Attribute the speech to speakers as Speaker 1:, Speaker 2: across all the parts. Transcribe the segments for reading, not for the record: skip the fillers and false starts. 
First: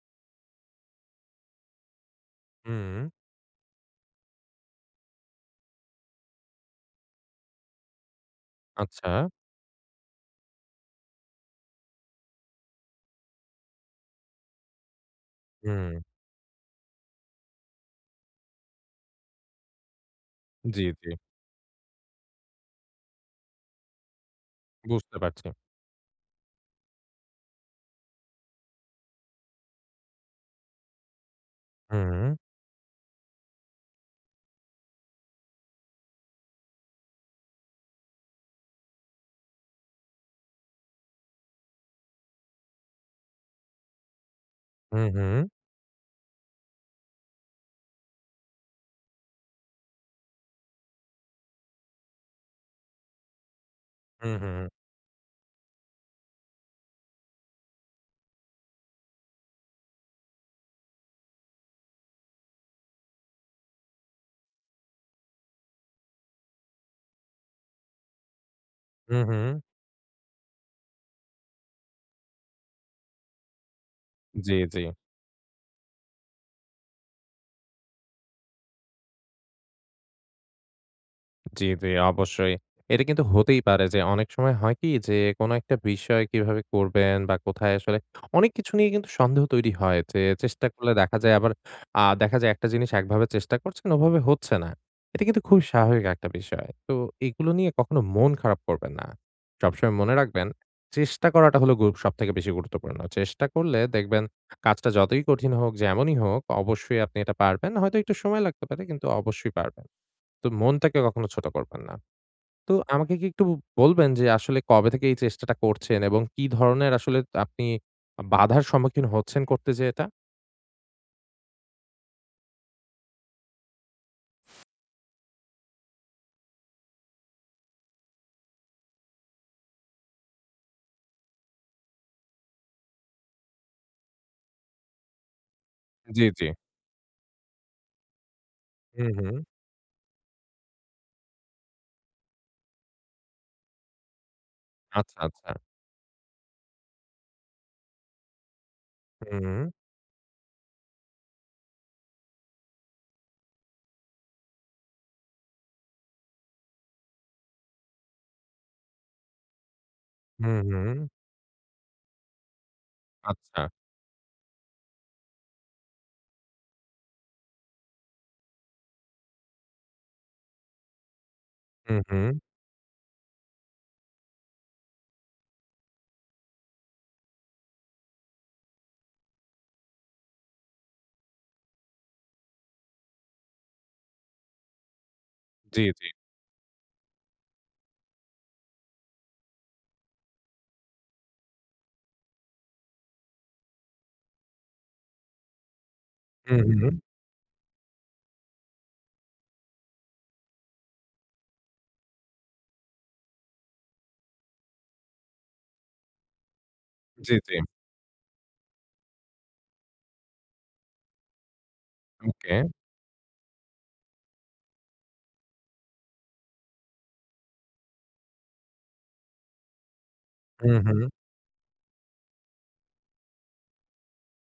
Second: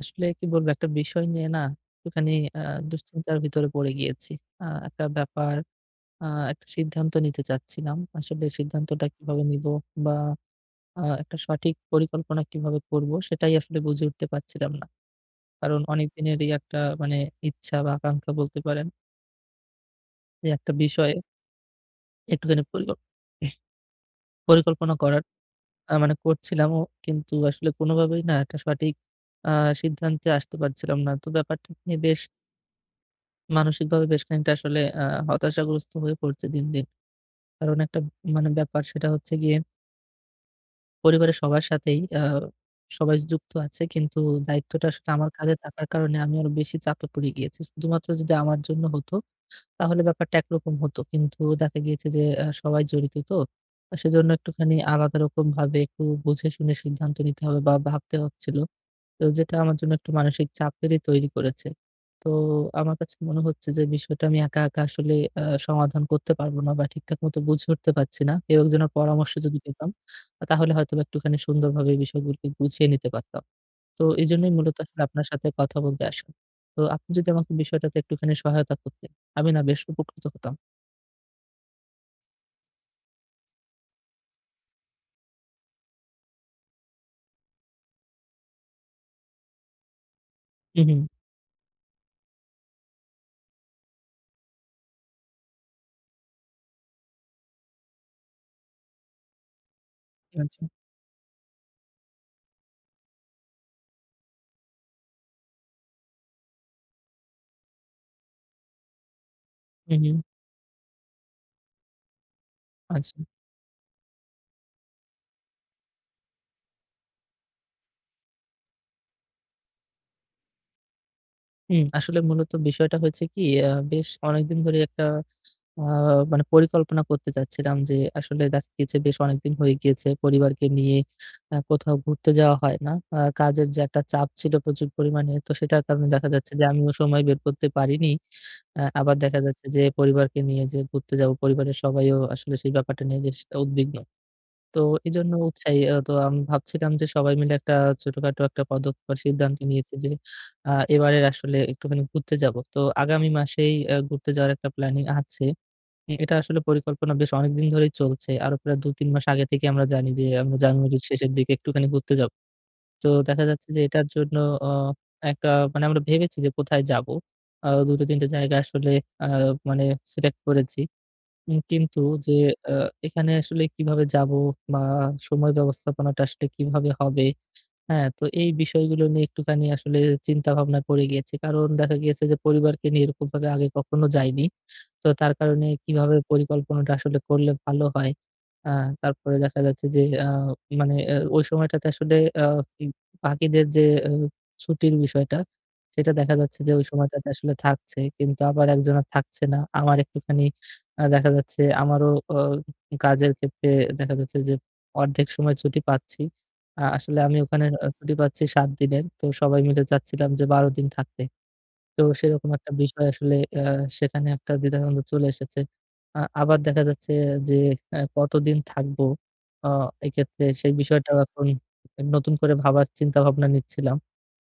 Speaker 1: আসলে কি বলবো? একটা বিষয় নিয়ে না একটুখানি আ
Speaker 2: হুম,
Speaker 1: দুশ্চিন্তার ভিতরে পড়ে গিয়েছি। একটা ব্যাপার, আ একটা সিদ্ধান্ত নিতে চাচ্ছিলাম। আসলে সিদ্ধান্তটা
Speaker 2: আচ্ছা।
Speaker 1: কিভাবে নিবো বা একটা সঠিক পরিকল্পনা কিভাবে করব সেটাই আসলে বুঝে উঠতে পারছিলাম না। কারণ
Speaker 2: হুম,
Speaker 1: অনেক দিনেরই একটা মানে ইচ্ছা বা আকাঙ্ক্ষা বলতে পারেন যে একটা
Speaker 2: জি, জি।
Speaker 1: বিষয়ে একটুখানি পরিকল্পনা
Speaker 2: বুঝতে
Speaker 1: করার
Speaker 2: পারছি।
Speaker 1: মানে করছিলামও। কিন্তু আসলে কোনোভাবেই না একটা সঠিক আ সিদ্ধান্তে আসতে পারছিলাম না। তো ব্যাপারটা নিয়ে বেশ
Speaker 2: হুম,
Speaker 1: মানসিকভাবে বেশ খানিকটা আসলে হতাশাগ্রস্ত হয়ে পড়ছে দিন, দিন। কারণ একটা মানে ব্যাপার সেটা হচ্ছে গিয়ে পরিবারের সবার সাথেই সবাই যুক্ত আছে। কিন্তু দায়িত্বটা
Speaker 2: হু,
Speaker 1: আসলে
Speaker 2: হু,
Speaker 1: আমার কাঁধে থাকার কারণে আমি আরো বেশি চাপে পড়ে গিয়েছি। শুধুমাত্র যদি আমার জন্য হতো তাহলে ব্যাপারটা একরকম হতো। কিন্তু দেখা গিয়েছে যে সবাই জড়িত তো। সেজন্য
Speaker 2: হু, হু,
Speaker 1: একটুখানি আলাদা রকমভাবে একটু বুঝে শুনে সিদ্ধান্ত নিতে হবে বা ভাবতে হচ্ছিল। তো যেটা আমার জন্য একটু মানসিক চাপেরই তৈরি করেছে। তো আমার কাছে মনে হচ্ছে যে বিষয়টা আমি একা, একা আসলে আ সমাধান করতে পারবো না বা ঠিকঠাক মতো বুঝে উঠতে পারছি না। কেউ একজনের
Speaker 2: হু,
Speaker 1: পরামর্শ
Speaker 2: হু।
Speaker 1: যদি পেতাম, তাহলে হয়তোবা একটুখানি সুন্দরভাবে বিষয়গুলোকে গুছিয়ে নিতে পারতাম। তো এজন্যই
Speaker 2: জি,
Speaker 1: মূলত
Speaker 2: জি।
Speaker 1: আসলে আপনার সাথে কথা বলতে আসা। তো আপনি যদি আমাকে বিষয়টাতে একটুখানি সহায়তা করতেন, আমি না বেশ উপকৃত হতাম।
Speaker 2: জি, জি, অবশ্যই। এটা কিন্তু হতেই পারে যে অনেক সময় হয় কি যে কোনো একটা বিষয় কিভাবে করবেন বা কোথায় আসলে অনেক কিছু নিয়ে কিন্তু সন্দেহ তৈরি হয় যে চেষ্টা
Speaker 1: হু,
Speaker 2: করলে
Speaker 1: হুম।
Speaker 2: দেখা যায় আবার দেখা যায় একটা জিনিস একভাবে চেষ্টা করছেন ওভাবে হচ্ছে না। এটা কিন্তু খুবই স্বাভাবিক একটা বিষয়। তো এগুলো নিয়ে কখনো মন খারাপ করবেন না। সবসময় মনে রাখবেন
Speaker 1: আচ্ছা।
Speaker 2: চেষ্টা করাটা হলো সবথেকে বেশি গুরুত্বপূর্ণ। চেষ্টা করলে দেখবেন কাজটা যতই কঠিন হোক, যেমনই হোক অবশ্যই আপনি এটা পারবেন। হয়তো একটু সময় লাগতে পারে কিন্তু অবশ্যই পারবেন।
Speaker 1: হু, হুম।
Speaker 2: তো মনটাকে কখনো ছোট করবেন না। তো আমাকে
Speaker 1: আচ্ছা।
Speaker 2: কি একটু বলবেন যে আসলে কবে থেকে এই চেষ্টাটা করছেন এবং কি ধরনের আসলে আপনি বাধার সম্মুখীন হচ্ছেন করতে যেয়ে এটা?
Speaker 1: হুম, আসলে মূলত বিষয়টা হয়েছে কি, বেশ অনেকদিন ধরেই একটা আ মানে পরিকল্পনা করতে চাচ্ছিলাম যে, আসলে দেখা গিয়েছে বেশ অনেকদিন হয়ে গিয়েছে পরিবারকে নিয়ে কোথাও ঘুরতে যাওয়া হয় না। কাজের যে একটা চাপ ছিল প্রচুর পরিমাণে, তো সেটার কারণে
Speaker 2: জি,
Speaker 1: দেখা
Speaker 2: জি।
Speaker 1: যাচ্ছে যে আমিও সময় বের করতে পারিনি।
Speaker 2: হুম,
Speaker 1: আবার
Speaker 2: হুম।
Speaker 1: দেখা যাচ্ছে যে পরিবারকে নিয়ে যে ঘুরতে যাব, পরিবারের সবাইও আসলে সেই ব্যাপারটা নিয়ে বেশ উদ্বিগ্ন। তো
Speaker 2: আচ্ছা,
Speaker 1: এজন্য
Speaker 2: আচ্ছা।
Speaker 1: উৎসাহী তো আমি ভাবছিলাম যে সবাই মিলে একটা ছোটখাটো একটা পদক্ষেপ বা
Speaker 2: হুম,
Speaker 1: সিদ্ধান্ত নিয়েছি যে এবারের আসলে একটুখানি ঘুরতে যাব। তো আগামী মাসেই ঘুরতে যাওয়ার একটা প্ল্যানিং আছে। এটা আসলে পরিকল্পনা বেশ অনেকদিন ধরেই চলছে। আরো প্রায় ২-৩ মাস আগে থেকে আমরা জানি যে আমরা
Speaker 2: হুম, হুম,
Speaker 1: জানুয়ারির শেষের দিকে একটুখানি ঘুরতে যাব। তো দেখা
Speaker 2: আচ্ছা।
Speaker 1: যাচ্ছে যে এটার জন্য অ একটা মানে আমরা ভেবেছি যে কোথায় যাব। ২-৩ টা জায়গা আসলে আ মানে সিলেক্ট করেছি।
Speaker 2: হুম,
Speaker 1: কিন্তু
Speaker 2: হুম।
Speaker 1: যে আ এখানে আসলে কিভাবে যাব বা সময় ব্যবস্থাপনাটা আসলে কিভাবে হবে, হ্যাঁ? তো এই বিষয়গুলো নিয়ে একটুখানি আসলে চিন্তা ভাবনা পড়ে গিয়েছে। কারণ দেখা গিয়েছে যে পরিবারকে নিয়ে এরকমভাবে আগে কখনো যাইনি। তো তার কারণে
Speaker 2: জি, জি।
Speaker 1: কিভাবে পরিকল্পনাটা আসলে করলে ভালো হয়? আ তারপরে দেখা যাচ্ছে যে মানে ওই সময়টাতে আসলে আ ই পাখিদের যে অ ছুটির বিষয়টা, সেটা দেখা যাচ্ছে
Speaker 2: হুম,
Speaker 1: যে ওই
Speaker 2: হুম।
Speaker 1: সময়টাতে আসলে থাকছে। কিন্তু আবার একজনের থাকছে না। আমার একটুখানি দেখা যাচ্ছে আমারও কাজের ক্ষেত্রে দেখা যাচ্ছে যে অর্ধেক সময় ছুটি পাচ্ছি। আসলে
Speaker 2: জি,
Speaker 1: আমি
Speaker 2: জি।
Speaker 1: ওখানে ছুটি পাচ্ছি ৭ দিনের। তো সবাই মিলে চাচ্ছিলাম যে ১২ দিন থাকতে। তো সেরকম
Speaker 2: ওকে।
Speaker 1: একটা বিষয় আসলে সেখানে একটা দ্বিধাদ্বন্দ্ব চলে এসেছে। আবার দেখা যাচ্ছে যে কতদিন থাকবো আ এক্ষেত্রে সেই
Speaker 2: হুম, হুম।
Speaker 1: বিষয়টাও এখন নতুন করে ভাবার চিন্তাভাবনা নিচ্ছিলাম।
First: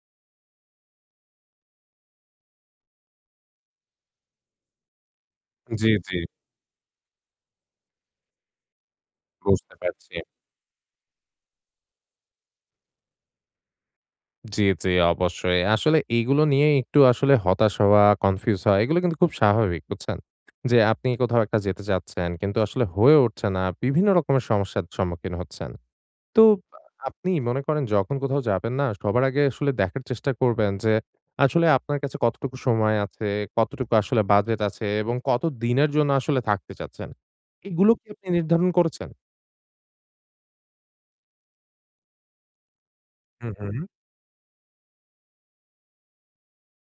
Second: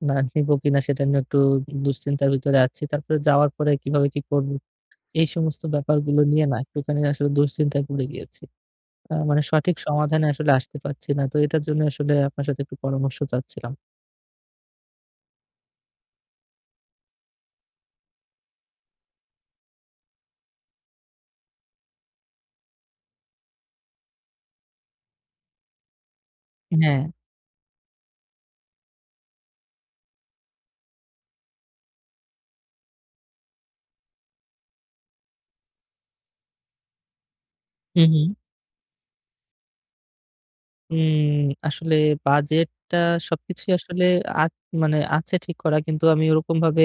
Speaker 1: না নিবো কিনা সেটা নিয়ে একটু দুশ্চিন্তার ভিতরে আছি। তারপরে যাওয়ার পরে কিভাবে কি করব? এই সমস্ত
Speaker 2: জি, জি।
Speaker 1: ব্যাপারগুলো নিয়ে না একটুখানি আসলে দুশ্চিন্তায় পড়ে গিয়েছি। মানে
Speaker 2: বুঝতে
Speaker 1: সঠিক
Speaker 2: পারছি।
Speaker 1: সমাধানে আসলে আসতে পারছি না। তো এটার জন্য আসলে আপনার সাথে একটু পরামর্শ চাচ্ছিলাম।
Speaker 2: জি, জি, অবশ্যই। আসলে এইগুলো নিয়ে একটু আসলে হতাশ হওয়া, কনফিউজ হওয়া এগুলো কিন্তু খুব স্বাভাবিক, বুঝছেন? যে আপনি কোথাও একটা যেতে চাচ্ছেন কিন্তু আসলে হয়ে উঠছে না। বিভিন্ন রকমের সমস্যার সম্মুখীন হচ্ছেন। তো
Speaker 1: হ্যাঁ।
Speaker 2: আপনি মনে করেন যখন কোথাও যাবেন না সবার আগে আসলে দেখার চেষ্টা করবেন যে আসলে আপনার কাছে কতটুকু সময় আছে, কতটুকু আসলে বাজেট আছে এবং কত দিনের জন্য আসলে থাকতে চাচ্ছেন। এগুলো
Speaker 1: হু,
Speaker 2: কি
Speaker 1: হু।
Speaker 2: আপনি নির্ধারণ করেছেন?
Speaker 1: উম আসলে বাজেটটা
Speaker 2: হুম,
Speaker 1: সবকিছুই
Speaker 2: হুম।
Speaker 1: আসলে আ মানে আছে ঠিক করা। কিন্তু আমি ওরকমভাবে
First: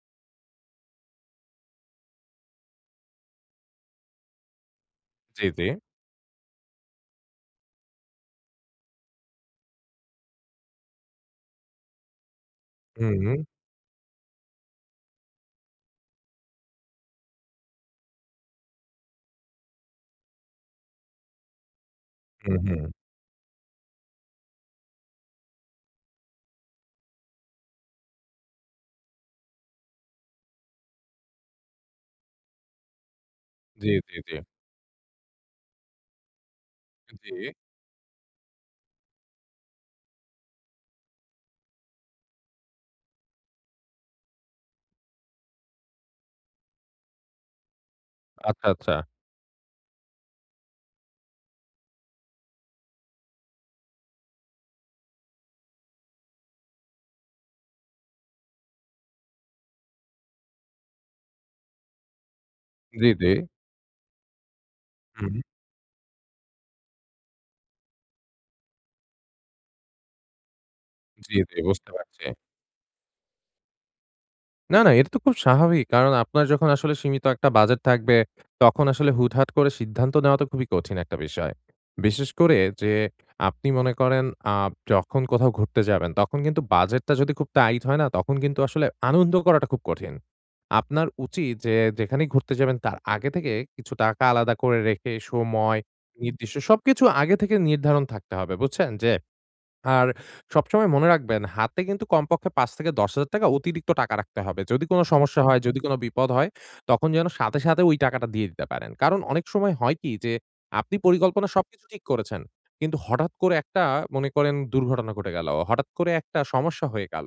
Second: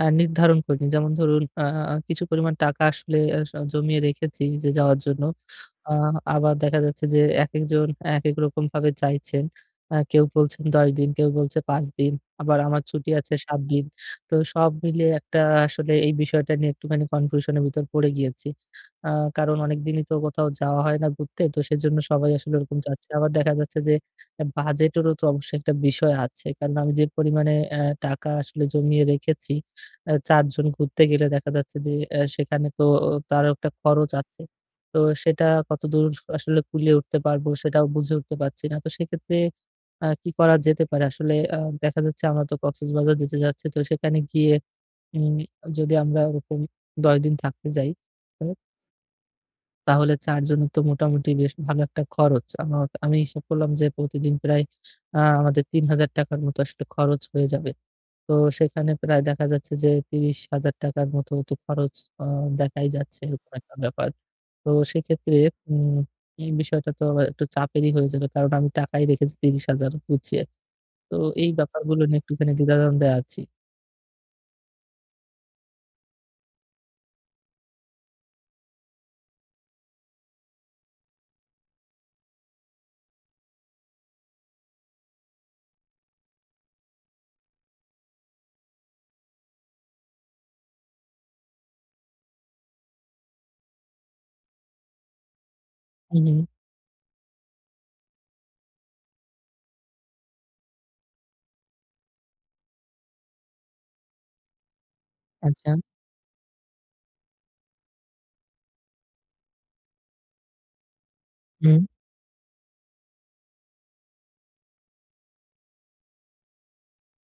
Speaker 1: নির্ধারণ করিনি। যেমন ধরুন কিছু পরিমাণ টাকা আসলে আ স জমিয়ে রেখেছি যে যাওয়ার জন্য।
Speaker 2: জি, জি।
Speaker 1: আ আবার দেখা যাচ্ছে যে একেকজন একেক রকমভাবে চাইছেন। কেউ বলছেন ১০ দিন, কেউ বলছে ৫ দিন। আবার আমার ছুটি
Speaker 2: হুম,
Speaker 1: আছে
Speaker 2: হুম,
Speaker 1: ৭ দিন। তো সব মিলিয়ে একটা আসলে এই বিষয়টা নিয়ে একটুখানি কনফিউশন এর ভিতর পড়ে গিয়েছি। আ কারণ অনেকদিনই তো কোথাও যাওয়া হয় না ঘুরতে। তো সেজন্য সবাই আসলে
Speaker 2: হুম,
Speaker 1: ওরকম
Speaker 2: হুম।
Speaker 1: চাচ্ছে। আবার দেখা যাচ্ছে যে বাজেটেরও তো অবশ্যই একটা বিষয় আছে। কারণ আমি যে পরিমাণে টাকা আসলে জমিয়ে রেখেছি, ৪ জন ঘুরতে গেলে দেখা যাচ্ছে যে সেখানে তো তারও একটা
Speaker 2: জি,
Speaker 1: খরচ
Speaker 2: জি, জি।
Speaker 1: আছে। তো সেটা কতদূর আসলে কুলিয়ে উঠতে
Speaker 2: জি।
Speaker 1: পারবো সেটাও বুঝে উঠতে পারছি না। তো সেক্ষেত্রে কি করা যেতে পারে? আসলে দেখা যাচ্ছে আমরা তো কক্সবাজার যেতে যাচ্ছি। তো সেখানে গিয়ে উম যদি আমরা ওরকম ১০ দিন থাকতে যাই, তো
Speaker 2: আচ্ছা, আচ্ছা।
Speaker 1: তাহলে ৪ জনের তো মোটামুটি বেশ ভালো একটা খরচ। আমি হিসাব করলাম যে প্রতিদিন প্রায় আমাদের ৳৩,০০০ মতো আসলে খরচ হয়ে যাবে। তো সেখানে প্রায় দেখা যাচ্ছে যে ৳৩০,০০০ মতো তো খরচ আ দেখাই
Speaker 2: জি,
Speaker 1: যাচ্ছে
Speaker 2: জি।
Speaker 1: এরকম একটা ব্যাপার। তো
Speaker 2: হুম।
Speaker 1: সেক্ষেত্রে উম এই বিষয়টা তো আবার একটু চাপেরই হয়ে যাবে। কারণ আমি টাকাই রেখেছি ৩০,০০০ গুছিয়ে। তো
Speaker 2: জি,
Speaker 1: এই
Speaker 2: জি বুঝতে
Speaker 1: ব্যাপারগুলো নিয়ে
Speaker 2: পারছি।
Speaker 1: একটুখানি দ্বিধাদ্বন্দ্বে আছি।
Speaker 2: না, না এটা তো খুব স্বাভাবিক। কারণ আপনার যখন আসলে সীমিত একটা বাজেট থাকবে, তখন আসলে হুটহাট করে সিদ্ধান্ত নেওয়া তো খুবই কঠিন একটা বিষয়। বিশেষ করে যে আপনি মনে করেন আ যখন কোথাও ঘুরতে যাবেন, তখন কিন্তু বাজেটটা যদি খুব টাইট হয় না, তখন কিন্তু আসলে আনন্দ করাটা খুব কঠিন। আপনার উচিত যে যেখানেই ঘুরতে যাবেন তার আগে থেকে কিছু টাকা আলাদা করে রেখে, সময়
Speaker 1: হুম, হুম।
Speaker 2: নির্দিষ্ট সবকিছু আগে থেকে নির্ধারণ থাকতে হবে। বুঝছেন? যে আর সবসময় মনে রাখবেন, হাতে কিন্তু কমপক্ষে ৳৫,০০০-১০,০০০ অতিরিক্ত টাকা রাখতে হবে। যদি কোনো সমস্যা হয়,
Speaker 1: আচ্ছা।
Speaker 2: যদি কোনো বিপদ হয়, তখন যেন সাথে, সাথে ওই টাকাটা দিয়ে দিতে পারেন। কারণ অনেক সময় হয় কি যে, আপনি পরিকল্পনা
Speaker 1: হুম।
Speaker 2: সবকিছু ঠিক করেছেন। কিন্তু হঠাৎ করে একটা মনে করেন দুর্ঘটনা ঘটে গেল। হঠাৎ করে একটা সমস্যা হয়ে গেল।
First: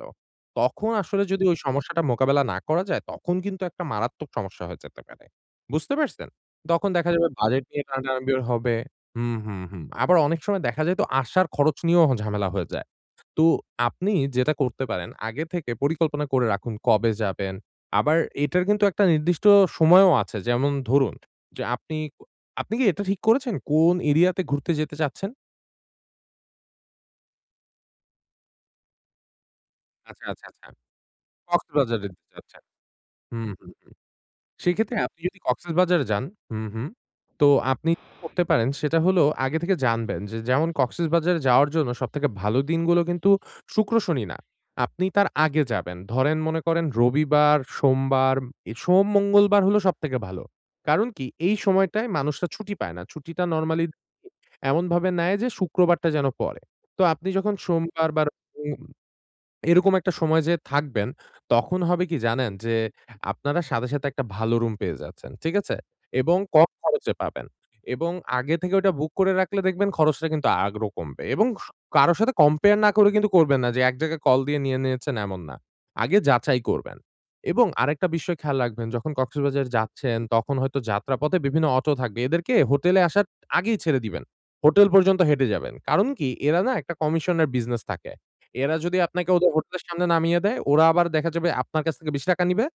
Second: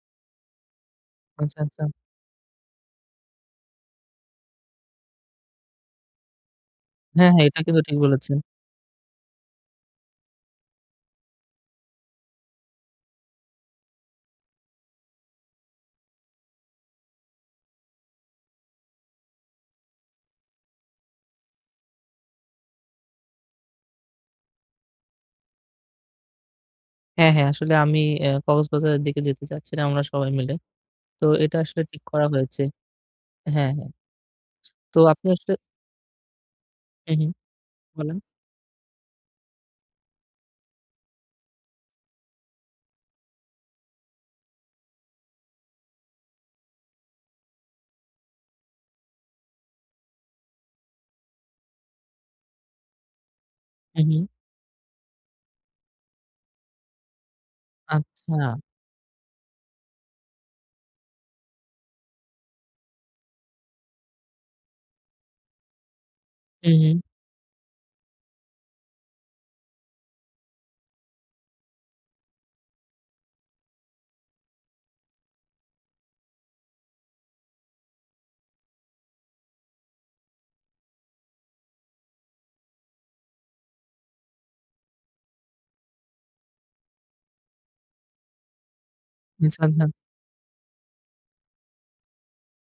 Speaker 2: তখন আসলে যদি ওই
Speaker 1: আচ্ছা, আচ্ছা।
Speaker 2: সমস্যাটা মোকাবেলা না করা যায়, তখন কিন্তু একটা মারাত্মক সমস্যা হয়ে যেতে পারে। বুঝতে পারছেন? তখন দেখা যাবে
Speaker 1: হ্যাঁ, হ্যাঁ, এটা
Speaker 2: বাজেট
Speaker 1: কিন্তু
Speaker 2: নিয়ে
Speaker 1: ঠিক
Speaker 2: টানাটানি
Speaker 1: বলেছেন।
Speaker 2: হবে। হুম, হুম, হুম। আবার অনেক সময় দেখা যায় তো আসার খরচ নিয়েও ঝামেলা হয়ে যায়। তো আপনি যেটা করতে পারেন আগে থেকে পরিকল্পনা করে রাখুন কবে যাবেন। আবার এটার কিন্তু একটা নির্দিষ্ট সময়ও আছে। যেমন ধরুন যে আপনি আপনি কি এটা ঠিক করেছেন কোন এরিয়াতে ঘুরতে যেতে চাচ্ছেন?
Speaker 1: হ্যাঁ, হ্যাঁ, আসলে আমি কক্সবাজারের দিকে যেতে চাচ্ছিলাম আমরা
Speaker 2: আচ্ছা,
Speaker 1: সবাই
Speaker 2: আচ্ছা,
Speaker 1: মিলে।
Speaker 2: আচ্ছা।
Speaker 1: তো এটা আসলে ঠিক
Speaker 2: কক্সবাজারে যেতে
Speaker 1: করা হয়েছে।
Speaker 2: চাচ্ছেন। হুম।
Speaker 1: হ্যাঁ, হ্যাঁ।
Speaker 2: সেক্ষেত্রে
Speaker 1: তো
Speaker 2: আপনি
Speaker 1: আপনি
Speaker 2: যদি
Speaker 1: আসলে
Speaker 2: কক্সেসবাজারে যান হুম, হুম।
Speaker 1: হুম, হুম,
Speaker 2: তো আপনি যেটা
Speaker 1: বলেন।
Speaker 2: করতে পারেন সেটা হলো আগে থেকে জানবেন যে যেমন কক্সেসবাজারে যাওয়ার জন্য সবথেকে ভালো দিনগুলো কিন্তু শুক্র, শনি না। আপনি তার আগে যাবেন। ধরেন মনে করেন রবিবার, সোমবার, সোম, মঙ্গলবার হলো সবথেকে ভালো। কারণ কি এই সময়টায় মানুষরা ছুটি পায় না। ছুটিটা নরমালি
Speaker 1: হুম, হুম।
Speaker 2: এমনভাবে নেয় যে শুক্রবারটা যেন পড়ে। তো আপনি যখন সোমবার বা
Speaker 1: আচ্ছা।
Speaker 2: এরকম একটা সময় যে থাকবেন, তখন হবে কি জানেন? যে আপনারা সাথে, সাথে একটা ভালো রুম পেয়ে যাচ্ছেন। ঠিক আছে? এবং কম
Speaker 1: হুম, হুম।
Speaker 2: খরচে পাবেন। এবং আগে থেকে ওটা বুক করে রাখলে দেখবেন খরচটা কিন্তু আরো কমবে। এবং কারো সাথে কম্পেয়ার না করে কিন্তু করবেন না যে এক জায়গায় কল দিয়ে নিয়ে নিয়েছেন এমন না। আগে যাচাই করবেন। এবং আরেকটা বিষয় খেয়াল রাখবেন যখন কক্সবাজার যাচ্ছেন তখন হয়তো যাত্রাপথে বিভিন্ন অটো থাকবে। এদেরকে হোটেলে আসার আগেই ছেড়ে দিবেন। হোটেল পর্যন্ত হেঁটে যাবেন। কারণ কি? এরা না একটা কমিশনের বিজনেস থাকে। এরা যদি আপনাকে ওদের
Speaker 1: আচ্ছা,
Speaker 2: হোটেলের
Speaker 1: আচ্ছা।
Speaker 2: সামনে নামিয়ে দেয়, ওরা আবার দেখা যাবে আপনার কাছ থেকে ৳২০ নিবে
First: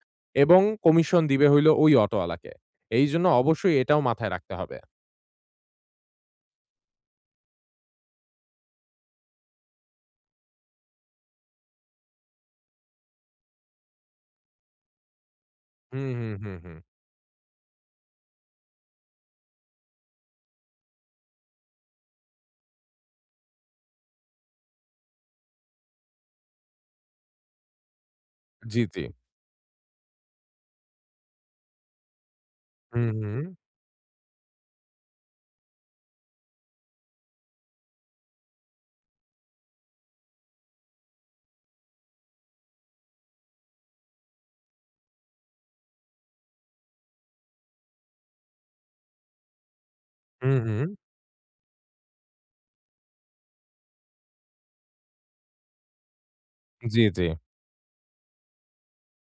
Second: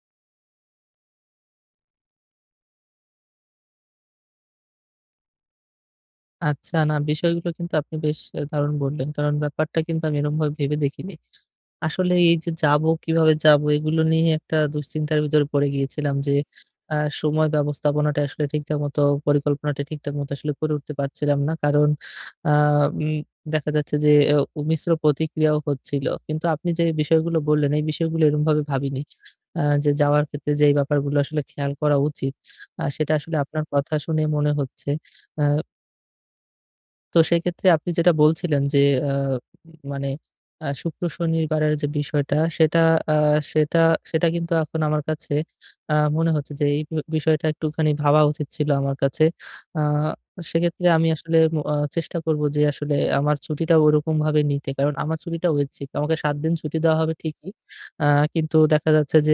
Speaker 2: এবং কমিশন দিবে হইলো ওই অটোয়ালাকে। এইজন্য অবশ্যই এটাও মাথায় রাখতে হবে।
Speaker 1: আচ্ছা, না বিষয়গুলো কিন্তু আপনি বেশ দারুণ বললেন। কারণ ব্যাপারটা কিন্তু আমি এরকমভাবে ভেবে দেখিনি। আসলে এই যে যাবো, কিভাবে যাবো? এগুলো নিয়ে একটা দুশ্চিন্তার ভিতরে পড়ে
Speaker 2: হুম,
Speaker 1: গিয়েছিলাম যে,
Speaker 2: হুম, হুম, হুম।
Speaker 1: আ সময় ব্যবস্থাপনাটা আসলে ঠিকঠাক মতো পরিকল্পনাটা ঠিকঠাক মতো আসলে করে উঠতে পারছিলাম না। কারণ আ উম দেখা যাচ্ছে যে মিশ্র প্রতিক্রিয়াও হচ্ছিল। কিন্তু আপনি যে বিষয়গুলো বললেন, এই বিষয়গুলো এরকমভাবে
Speaker 2: জি,
Speaker 1: ভাবিনি।
Speaker 2: জি।
Speaker 1: যে যাওয়ার ক্ষেত্রে যেই ব্যাপারগুলো আসলে খেয়াল করা উচিত,
Speaker 2: হুম,
Speaker 1: সেটা আসলে
Speaker 2: হুম।
Speaker 1: আপনার কথা শুনে মনে হচ্ছে। আ তো সেক্ষেত্রে আপনি যেটা বলছিলেন যে, আ মানে শুক্র শনিবারের যে বিষয়টা সেটা আ সেটা সেটা কিন্তু এখন আমার কাছে মনে হচ্ছে যে এই বি বিষয়টা একটুখানি ভাবা উচিত ছিল আমার কাছে। আ
Speaker 2: হুম, হুম।
Speaker 1: সেক্ষেত্রে আমি আসলে ম আ চেষ্টা করব যে আসলে আমার ছুটিটা ওরকমভাবে নিতে। কারণ আমার ছুটিটা ঐচ্ছিক। আমাকে ৭ দিন ছুটি দেওয়া
Speaker 2: জি,
Speaker 1: হবে
Speaker 2: জি।
Speaker 1: ঠিকই। আ কিন্তু দেখা যাচ্ছে যে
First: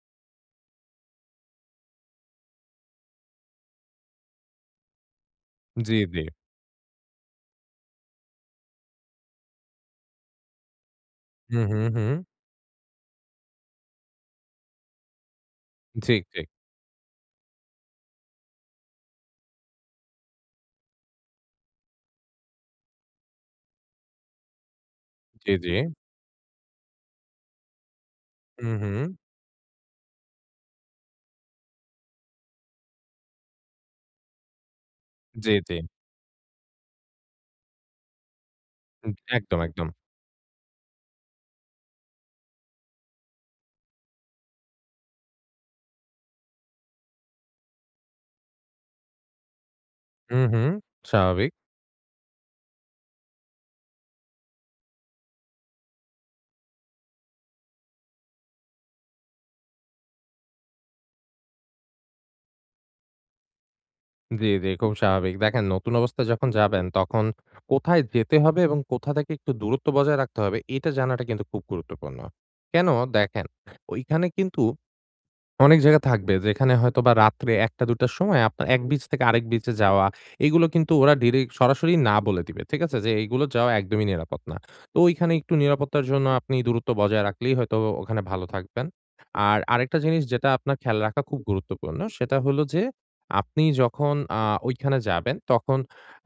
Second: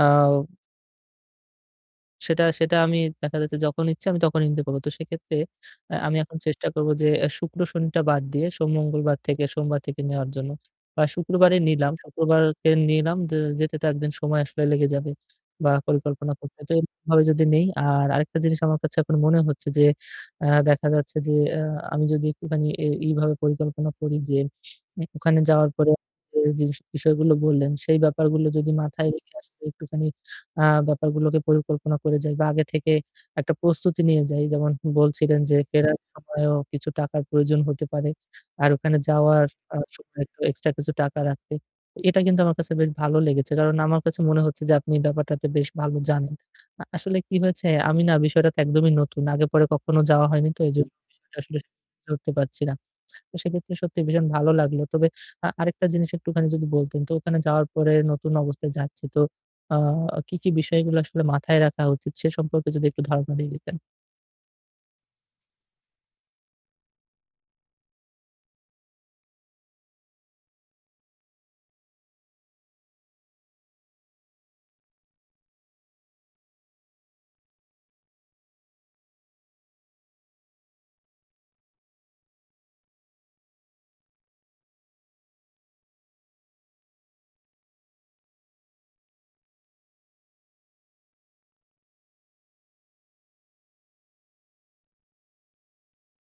Speaker 1: আ সেটা আমি দেখা যাচ্ছে যখন ইচ্ছে আমি তখন হিন্দি পড়ব। তো সেক্ষেত্রে
Speaker 2: জি,
Speaker 1: আমি
Speaker 2: জি।
Speaker 1: এখন চেষ্টা করব যে শুক্র শনিটা বাদ দিয়ে সোমবার থেকে নেওয়ার জন্য। বা
Speaker 2: হুম, হুম, হুম।
Speaker 1: শুক্রবারকে নিলাম যে যেতে তো একদিন সময় আসলে লেগে যাবে বা
Speaker 2: ঠিক,
Speaker 1: পরিকল্পনা
Speaker 2: ঠিক।
Speaker 1: করতে। তো এরকমভাবে যদি নেই আর আরেকটা জিনিস আমার কাছে এখন মনে হচ্ছে যে দেখা যাচ্ছে যে আ আমি যদি একটুখানি এইভাবে পরিকল্পনা করি যে ওখানে
Speaker 2: জি,
Speaker 1: যাওয়ার
Speaker 2: জি।
Speaker 1: পরে যে জিনিস বিষয়গুলো বললেন সেই ব্যাপারগুলো যদি
Speaker 2: হুম, হুম।
Speaker 1: মাথায় রেখে আসলে একটুখানি আ ব্যাপারগুলোকে পরিকল্পনা করে যাই বা আগে থেকে একটা প্রস্তুতি নিয়ে যাই। যেমন বলছিলেন
Speaker 2: জি,
Speaker 1: যে হুম।
Speaker 2: জি।
Speaker 1: ফেরার সময়ও কিছু টাকার প্রয়োজন হতে পারে। আর ওখানে যাওয়ার
Speaker 2: একদম, একদম।
Speaker 1: সময় একটু এক্সট্রা কিছু টাকা রাখতে। এটা কিন্তু আমার কাছে বেশ ভালো লেগেছে। কারণ আমার কাছে মনে হচ্ছে যে আপনি ব্যাপারটাতে বেশ ভালো জানেন। আসলে কি হয়েছে আমি না বিষয়টাতে একদমই নতুন। আগে পরে কখনো যাওয়া
Speaker 2: হুম,
Speaker 1: হয়নি তো
Speaker 2: হুম।
Speaker 1: এজন্য বিষয়টা
Speaker 2: স্বাভাবিক।
Speaker 1: আসলে উঠতে পারছি না। তো সেক্ষেত্রে সত্যি ভীষণ ভালো লাগলো। তবে আরেকটা জিনিস একটুখানি যদি বলতেন, তো ওখানে যাওয়ার পরে নতুন অবস্থায় যাচ্ছি তো আ কি, কি বিষয়গুলো আসলে মাথায় রাখা উচিত সে সম্পর্কে যদি একটু ধারণা দিয়ে দিতেন?
Speaker 2: জি, জি, খুব স্বাভাবিক। দেখেন নতুন অবস্থায় যখন যাবেন তখন কোথায় যেতে হবে এবং কোথা থেকে একটু দূরত্ব বজায় রাখতে হবে এটা জানাটা কিন্তু খুব গুরুত্বপূর্ণ। কেন? দেখেন, ওইখানে কিন্তু অনেক জায়গা থাকবে যেখানে হয়তোবা রাত্রে ১টা-২টার সময় আপনার এক বিচ থেকে আরেক বিচে যাওয়া, এগুলো কিন্তু ওরা ডিরেক্ট সরাসরি না বলে দিবে। ঠিক আছে? যে এইগুলো যাওয়া একদমই নিরাপদ না। তো ওইখানে একটু নিরাপত্তার জন্য আপনি দূরত্ব বজায় রাখলেই হয়তো ওখানে ভালো থাকবেন। আর আরেকটা জিনিস যেটা আপনার খেয়াল রাখা খুব গুরুত্বপূর্ণ, সেটা হলো যে আপনি যখন ওইখানে যাবেন তখন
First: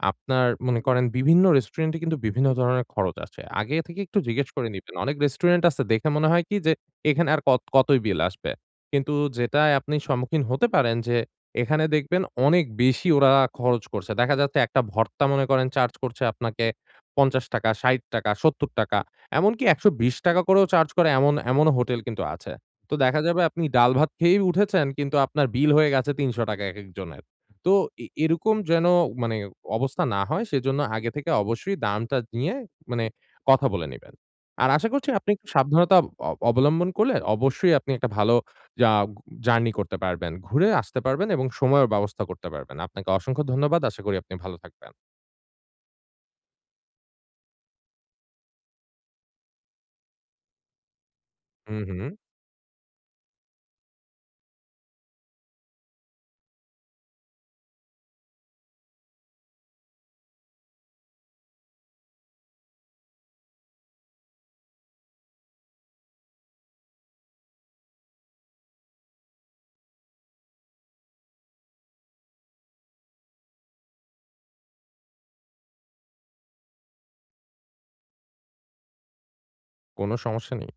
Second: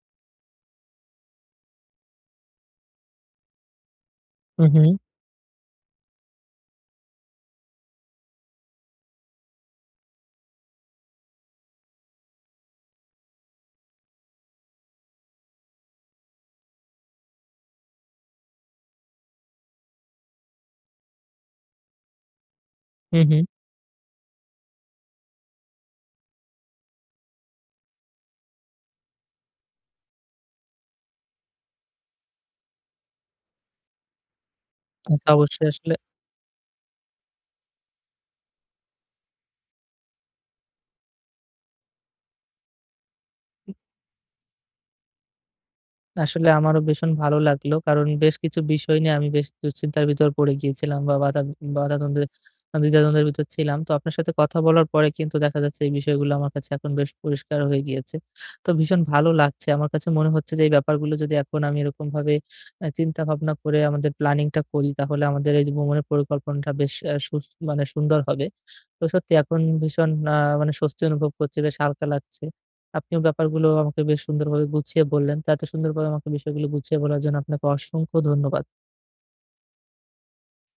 Speaker 2: আপনার মনে করেন বিভিন্ন রেস্টুরেন্টে কিন্তু বিভিন্ন ধরনের খরচ আছে। আগে থেকে একটু জিজ্ঞেস
Speaker 1: হু,
Speaker 2: করে
Speaker 1: হু,
Speaker 2: নিবেন। অনেক রেস্টুরেন্ট আছে দেখে মনে হয় কি যে এখানে আর কত কতই বিল আসবে। কিন্তু যেটায় আপনি সম্মুখীন হতে পারেন যে, এখানে দেখবেন অনেক বেশি ওরা খরচ করছে। দেখা যাচ্ছে একটা ভর্তা মনে করেন চার্জ করছে আপনাকে ৳৫০, ৳৬০, ৳৭০ এমনকি ৳১২০ করেও চার্জ করে এমন এমনও হোটেল কিন্তু আছে। তো
Speaker 1: হু,
Speaker 2: দেখা
Speaker 1: হু।
Speaker 2: যাবে আপনি ডাল ভাত খেয়েই উঠেছেন কিন্তু আপনার বিল হয়ে গেছে ৳৩০০ একেক জনের। তো এরকম যেন মানে অবস্থা না হয় সেজন্য আগে থেকে অবশ্যই দামটা নিয়ে মানে কথা বলে নিবেন। আর আশা করছি আপনি
Speaker 1: আচ্ছা
Speaker 2: একটু
Speaker 1: অবশ্যই আসলে
Speaker 2: সাবধানতা অবলম্বন করলে অবশ্যই আপনি একটা ভালো যা জার্নি করতে পারবেন। ঘুরে আসতে পারবেন এবং সময়ের ব্যবস্থা করতে পারবেন। আপনাকে অসংখ্য ধন্যবাদ। আশা করি আপনি ভালো থাকবেন।
Speaker 1: আসলে আমারও ভীষণ ভালো লাগলো। কারণ বেশ কিছু বিষয় নিয়ে আমি বেশ দুশ্চিন্তার ভিতর পড়ে গিয়েছিলাম বা বাধা
Speaker 2: হুম, হুম।
Speaker 1: বাধাদ্বন্দ্বে দ্বিধাদ্বন্দ্বের ভিতর ছিলাম। তো আপনার সাথে কথা বলার পরে কিন্তু দেখা যাচ্ছে এই বিষয়গুলো আমার কাছে এখন বেশ পরিষ্কার হয়ে গিয়েছে। তো ভীষণ ভালো লাগছে। আমার কাছে মনে হচ্ছে যে এই ব্যাপারগুলো যদি এখন আমি এরকমভাবে চিন্তাভাবনা করে আমাদের প্ল্যানিংটা করি তাহলে আমাদের এই যে ভ্রমণের পরিকল্পনাটা বেশ আ সুস মানে সুন্দর হবে। তো সত্যি এখন ভীষণ মানে স্বস্তি অনুভব করছি, বেশ হালকা লাগছে। আপনিও ব্যাপারগুলো আমাকে বেশ সুন্দরভাবে গুছিয়ে বললেন। তো এত সুন্দরভাবে আমাকে বিষয়গুলো গুছিয়ে বলার জন্য আপনাকে অসংখ্য ধন্যবাদ।
Speaker 2: কোন সমস্যা নেই।